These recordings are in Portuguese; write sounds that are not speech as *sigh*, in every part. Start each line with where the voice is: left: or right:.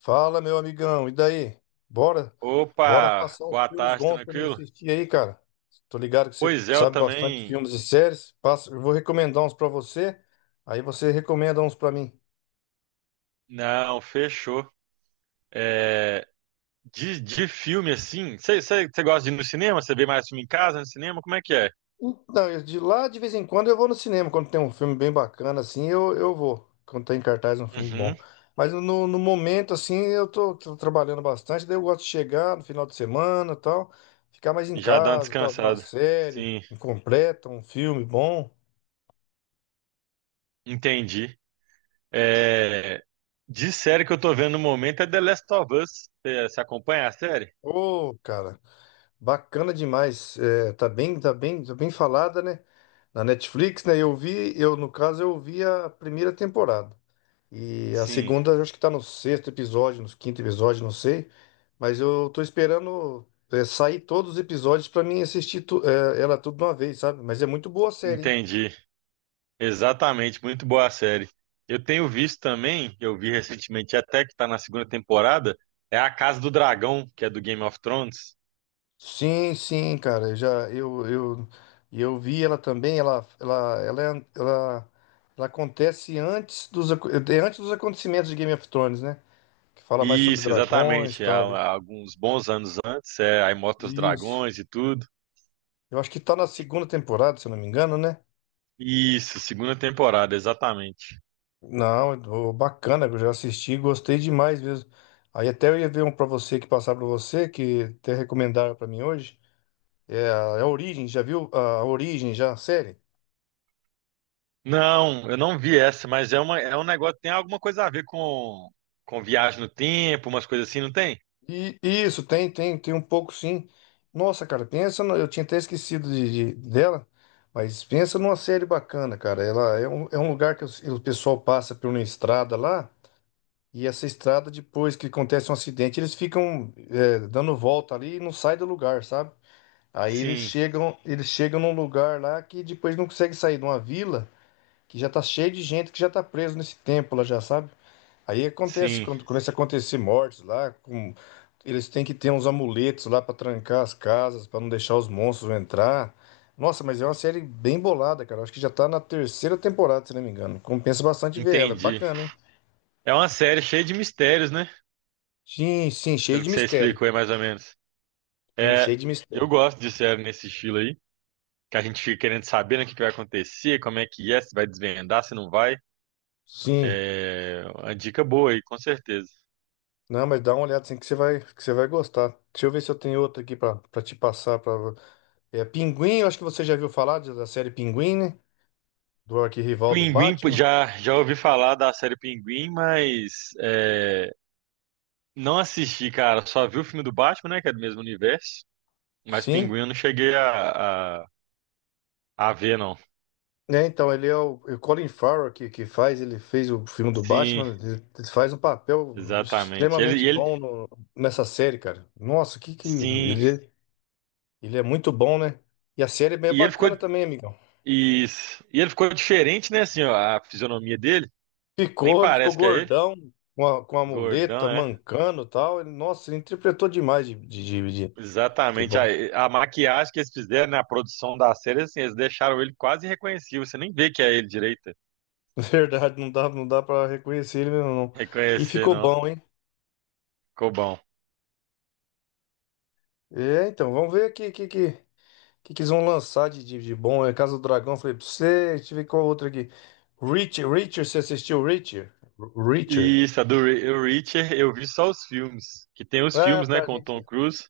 left: Fala, meu amigão, e daí? Bora, bora
right: Opa,
left: passar uns
right: boa
left: filmes
right: tarde,
left: bons pra mim
right: tranquilo?
left: assistir aí, cara. Tô ligado que você
right: Pois é, eu
left: sabe bastante
right: também.
left: filmes e séries. Passa, eu vou recomendar uns pra você, aí você recomenda uns pra mim.
right: Não, fechou. É, de filme assim, você gosta de ir no cinema? Você vê mais filme em casa, no cinema? Como é que é?
left: Então, de vez em quando eu vou no cinema, quando tem um filme bem bacana assim, eu vou. Quando tem em cartaz um filme bom.
right: Uhum,
left: Mas no momento assim, eu tô trabalhando bastante, daí eu gosto de chegar no final de semana, e tal, ficar mais em
right: já dá uma
left: casa, tal, ver uma
right: descansada.
left: série,
right: Sim,
left: incompleta um filme bom.
right: entendi. É, de série que eu tô vendo no momento é The Last of Us. Você acompanha a série?
left: Ô, cara, bacana demais. É, tá bem, tá bem, tá bem falada, né? Na Netflix, né? Eu vi, eu no caso, eu vi a primeira temporada. E a
right: Sim,
left: segunda, eu acho que tá no sexto episódio, no quinto episódio, não sei. Mas eu tô esperando sair todos os episódios pra mim assistir ela tudo de uma vez, sabe? Mas é muito boa a série, hein?
right: entendi. Exatamente, muito boa a série. Eu tenho visto também, eu vi recentemente até que está na segunda temporada, é a Casa do Dragão, que é do Game of Thrones.
left: Sim, sim, cara, eu já eu vi ela também, ela, ela acontece antes dos aco- é é antes dos acontecimentos de Game of Thrones, né? Que fala mais sobre
right: Isso,
left: dragões, e
right: exatamente. Há,
left: tal, né?
right: há alguns bons anos antes, aí mostra os
left: Isso.
right: dragões e tudo.
left: Eu acho que tá na segunda temporada, se eu não me engano, né?
right: Isso, segunda temporada, exatamente.
left: Não, ô, bacana, eu já assisti, gostei demais mesmo. Aí até eu ia ver um pra você que passar pra você, que até recomendaram pra mim hoje. É a Origem, já viu a Origem já, a série?
right: Não, eu não vi essa, mas é um negócio, tem alguma coisa a ver com viagem no tempo, umas coisas assim, não tem?
left: E isso, tem, tem, tem um pouco sim. Nossa, cara, pensa, eu tinha até esquecido dela, mas pensa numa série bacana, cara. Ela é um lugar que o pessoal passa por uma estrada lá, e essa estrada, depois que acontece um acidente, eles ficam dando volta ali e não sai do lugar, sabe? Aí
right: Sim,
left: eles chegam num lugar lá que depois não consegue sair de uma vila que já tá cheio de gente que já tá preso nesse tempo lá já, sabe? Aí acontece,
right: sim,
left: quando começa a acontecer mortes lá, eles têm que ter uns amuletos lá pra trancar as casas, pra não deixar os monstros entrar. Nossa, mas é uma série bem bolada, cara. Acho que já tá na terceira temporada, se não me engano. Compensa bastante ver ela, é
right: entendi.
left: bacana, hein?
right: É uma série cheia de mistérios, né?
left: Sim, sim, cheio
right: Pelo
left: de
right: que você
left: mistério.
right: explicou aí, mais ou menos.
left: Sim,
right: É,
left: cheio de
right: eu
left: mistério.
right: gosto de série nesse estilo aí, que a gente fica querendo saber, né, o que que vai acontecer, como é que é, se vai desvendar, se não vai.
left: Sim.
right: É uma dica boa aí, com certeza.
left: Não, mas dá uma olhada assim que você vai gostar. Deixa eu ver se eu tenho outra aqui pra te passar para é Pinguim, eu acho que você já viu falar da série Pinguim, né? Do arquirrival do
right: Pinguim, pô,
left: Batman.
right: já ouvi falar da série Pinguim, mas é, não assisti, cara. Só vi o filme do Batman, né, que é do mesmo universo, mas
left: Sim.
right: Pinguim eu não cheguei a ver, não.
left: É, então, ele é o Colin Farrell que faz, ele fez o filme do
right: Sim,
left: Batman, ele faz um papel
right: exatamente. Ele,
left: extremamente
right: e ele,
left: bom nessa série, cara. Nossa, que
right: sim,
left: ele é muito bom, né? E a série é bem
right: e ele ficou,
left: bacana também, amigão.
right: isso. E ele ficou diferente, né, assim, ó, a fisionomia dele, nem
left: Ficou, ele ficou
right: parece que é ele.
left: gordão, com com a
right: Gordão,
left: muleta,
right: é?
left: mancando e tal. Ele, nossa, ele interpretou demais de
right: Exatamente.
left: bom.
right: A maquiagem que eles fizeram na produção da série, assim, eles deixaram ele quase irreconhecível. Você nem vê que é ele direito.
left: *laughs* Verdade, não dá para reconhecer ele mesmo, não. E
right: Reconhecer,
left: ficou
right: não.
left: bom, hein?
right: Ficou bom.
left: É, então, vamos ver aqui, que eles vão lançar de bom? É Casa do Dragão, falei pra você. Deixa eu ver qual outra aqui. Reacher, você assistiu Reacher? Reacher.
right: E isso, a do o Richard, eu vi só os filmes. Que tem os
left: Ah,
right: filmes, né,
left: tá,
right: com o Tom
left: gente.
right: Cruise.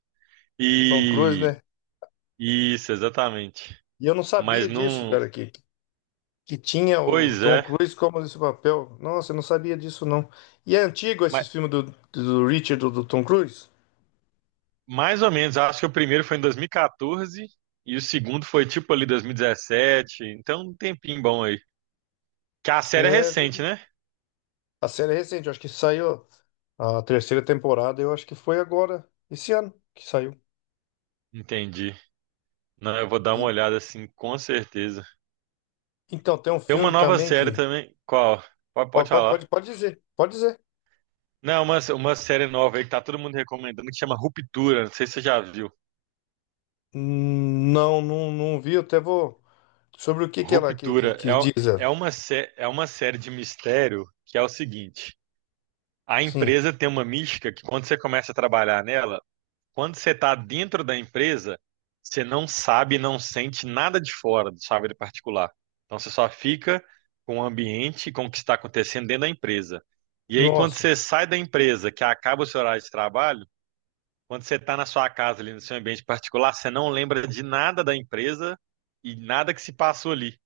left: Tom Cruise,
right: E.
left: né?
right: Isso, exatamente.
left: E eu não
right: Mas
left: sabia disso,
right: não.
left: cara, que tinha o
right: Pois
left: Tom
right: é.
left: Cruise como esse papel. Nossa, eu não sabia disso, não. E é antigo esse
right: Ma-
left: filme do Richard do Tom Cruise?
right: Mais ou menos. Acho que o primeiro foi em 2014. E quatorze. E o segundo foi tipo ali 2017. Então, um tempinho bom aí. Que a série é
left: É,
right: recente,
left: ver-
right: né?
left: a série é recente, eu acho que saiu a terceira temporada, eu acho que foi agora, esse ano que saiu.
right: Entendi. Não, eu vou dar uma
left: E-
right: olhada assim, com certeza.
left: então, tem um
right: Tem uma
left: filme
right: nova
left: também
right: série
left: que...
right: também. Qual? Pode,
left: Pode,
right: pode
left: pode, pode
right: falar.
left: pode dizer, pode dizer.
right: Não, uma série nova aí que tá todo mundo recomendando que chama Ruptura. Não sei se você já viu.
left: Não, não vi. Eu até vou. Sobre o que que
right: Ruptura
left: que diz ela?
right: é uma série de mistério que é o seguinte: a
left: Sim.
right: empresa tem uma mística que quando você começa a trabalhar nela. Quando você está dentro da empresa, você não sabe, não sente nada de fora do sua vida particular. Então você só fica com o ambiente, e com o que está acontecendo dentro da empresa. E aí, quando
left: Nossa.
right: você sai da empresa, que acaba o seu horário de trabalho, quando você está na sua casa, ali no seu ambiente particular, você não lembra de nada da empresa e nada que se passou ali.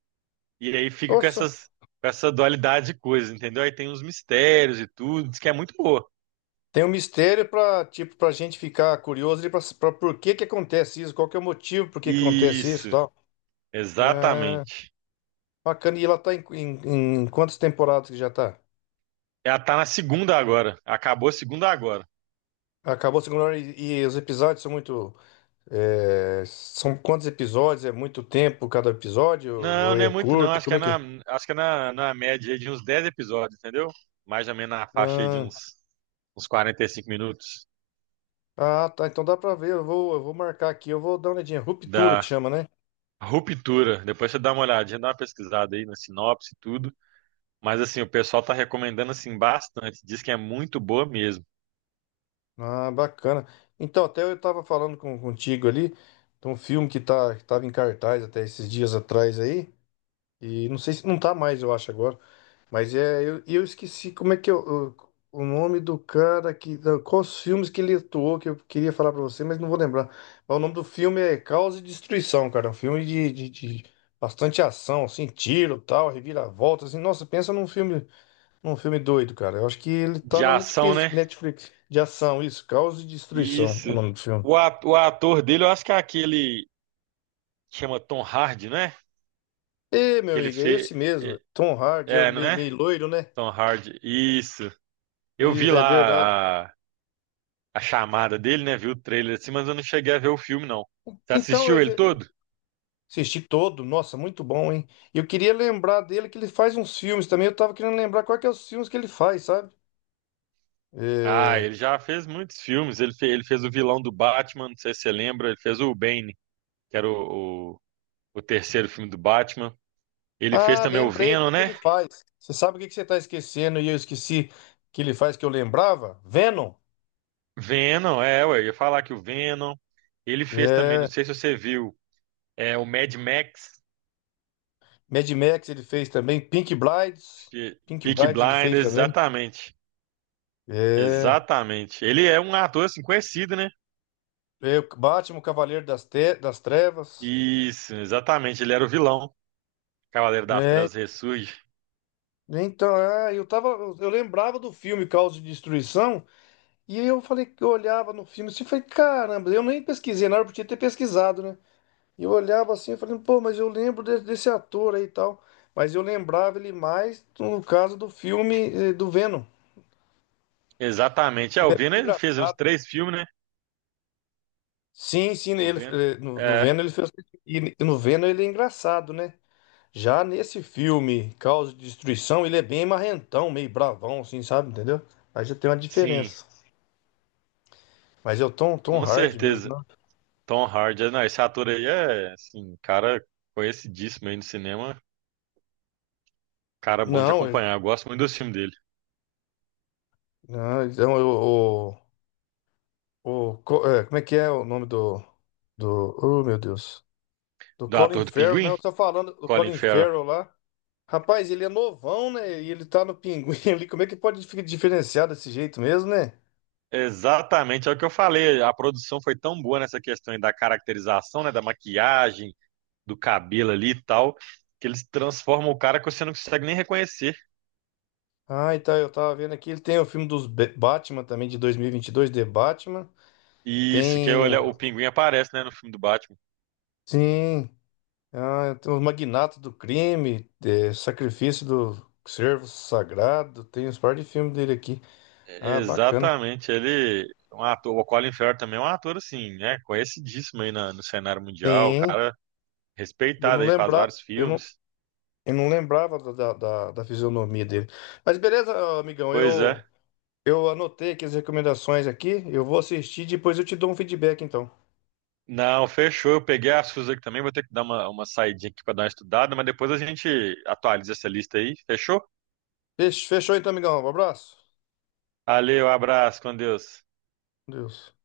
right: E aí fica com
left: Nossa.
right: essas, com essa dualidade de coisas, entendeu? Aí tem uns mistérios e tudo, diz que é muito boa.
left: Tem um mistério para tipo para gente ficar curioso e para por que que acontece isso? Qual que é o motivo por que que acontece isso, e
right: Isso,
left: tal? É,
right: exatamente.
left: bacana. E ela tá em quantas temporadas que já tá?
right: Ela tá na segunda agora. Acabou a segunda agora.
left: Acabou a segunda e os episódios são muito são quantos episódios? É muito tempo cada episódio
right: Não,
left: ou
right: não é
left: é
right: muito não.
left: curto? Como é que é?
right: Acho que é na, na média aí de uns 10 episódios, entendeu? Mais ou menos na faixa aí de
left: Ah,
right: uns, uns 45 minutos
left: ah, tá. Então dá pra ver. Eu vou marcar aqui. Eu vou dar uma olhadinha. Ruptura que
right: da
left: chama, né?
right: ruptura. Depois você dá uma olhadinha, dá uma pesquisada aí na sinopse e tudo. Mas assim, o pessoal tá recomendando assim bastante. Diz que é muito boa mesmo.
left: Ah, bacana. Então, até eu tava falando contigo ali de um filme que tava em cartaz até esses dias atrás aí. E não sei se não tá mais, eu acho, agora. Mas é, eu esqueci como é que o nome do cara Quais os filmes que ele atuou que eu queria falar pra você, mas não vou lembrar. Mas o nome do filme é Caos e Destruição, cara. É um filme de bastante ação, assim, tiro, tal, reviravolta, assim. Nossa, pensa num filme. Um filme doido, cara. Eu acho que ele tá
right: De
left: na
right: ação,
left: Netflix,
right: né?
left: Netflix de ação, isso, Caos e Destruição, o
right: Isso.
left: nome do filme.
right: O ator dele, eu acho que é aquele que chama Tom Hardy, né?
left: Ê, meu
right: Que ele
left: amigo, é
right: fez.
left: esse mesmo. Tom Hardy é
right: É, né?
left: meio loiro, né?
right: Tom Hardy. Isso. Eu vi
left: É verdade.
right: lá a chamada dele, né? Vi o trailer assim, mas eu não cheguei a ver o filme, não. Você
left: Então,
right: assistiu
left: mas
right: ele
left: eu
right: todo?
left: assisti todo, nossa, muito bom, hein? Eu queria lembrar dele que ele faz uns filmes também. Eu tava querendo lembrar quais que é os filmes que ele faz, sabe?
right: Ah,
left: É...
right: ele já fez muitos filmes. Ele fez o vilão do Batman, não sei se você lembra. Ele fez o Bane, que era o terceiro filme do Batman. Ele fez
left: Ah,
right: também o
left: lembrei o
right: Venom,
left: que que
right: né?
left: ele faz. Você sabe o que que você tá esquecendo e eu esqueci que ele faz que eu lembrava? Venom.
right: Venom, é, ué, eu ia falar que o Venom. Ele fez também, não
left: É.
right: sei se você viu, é o Mad Max,
left: Mad Max ele fez também. Pink Brides. Pink
right: Peaky
left: Brides ele fez
right: Blinders,
left: também.
right: exatamente.
left: É.
right: Exatamente. Ele é um ator assim conhecido, né?
left: É, o Batman, o Cavaleiro das, das Trevas.
right: Isso, exatamente. Ele era o vilão. Cavaleiro das
left: Né?
right: Trevas ressurge.
left: Então, é, eu tava. Eu lembrava do filme Caos de Destruição. E aí eu falei que eu olhava no filme assim e falei, caramba, eu nem pesquisei na hora, eu podia ter pesquisado, né? E eu olhava assim e falei, pô, mas eu lembro desse ator aí e tal. Mas eu lembrava ele mais no caso do filme eh, do Venom.
right: Exatamente. É,
left: Ele
right: o
left: é
right: Venom
left: bem
right: ele fez uns
left: engraçado.
right: três filmes, né?
left: Sim, sim,
right: O
left: ele,
right: Venom.
left: eh, no, no
right: É,
left: Venom ele fez. E no Venom ele é engraçado, né? Já nesse filme, Causa de Destruição, ele é bem marrentão, meio bravão, assim, sabe? Entendeu? Aí já tem uma
right: sim,
left: diferença. Mas é o Tom
right: com
left: Hardy mesmo,
right: certeza.
left: não?
right: Tom Hardy, é, não, esse ator aí é, assim, um cara conhecidíssimo aí no cinema, cara bom de
left: Não,
right: acompanhar. Eu gosto muito do filme dele.
left: então como é que é o nome do, do. Oh, meu Deus. Do
right: Do
left: Colin
right: ator do
left: Farrell, né?
right: Pinguim,
left: Eu tô falando do
right: Colin
left: Colin
right: Farrell.
left: Farrell lá. Rapaz, ele é novão, né? E ele tá no pinguim *laughs* ali. Como é que pode ficar diferenciado desse jeito mesmo, né?
right: Exatamente, é o que eu falei. A produção foi tão boa nessa questão aí da caracterização, né, da maquiagem, do cabelo ali e tal, que eles transformam o cara que você não consegue nem reconhecer.
left: Ah, e tá, eu tava vendo aqui, ele tem o filme dos Batman também, de dois mil e vinte e dois The Batman.
right: E isso que é,
left: Tem,
right: olha, o Pinguim aparece, né, no filme do Batman.
left: sim, ah, tem os Magnatos do Crime, eh, Sacrifício do Servo Sagrado, tem uns par de filmes dele aqui. Ah, bacana.
right: Exatamente, ele é um ator, o Colin Firth também é um ator assim, né, conhecidíssimo aí no cenário mundial, o
left: Sim,
right: cara
left: e eu não
right: respeitado aí, faz
left: lembrava,
right: vários filmes.
left: eu não lembrava da fisionomia dele. Mas beleza, amigão,
right: Pois é.
left: eu anotei aqui as recomendações aqui, eu vou assistir, e depois eu te dou um feedback, então.
right: Não, fechou. Eu peguei as suas aqui também, vou ter que dar uma saidinha aqui para dar uma estudada, mas depois a gente atualiza essa lista aí, fechou?
left: Fechou então, amigão, um abraço.
right: Valeu, abraço, com Deus.
left: Deus.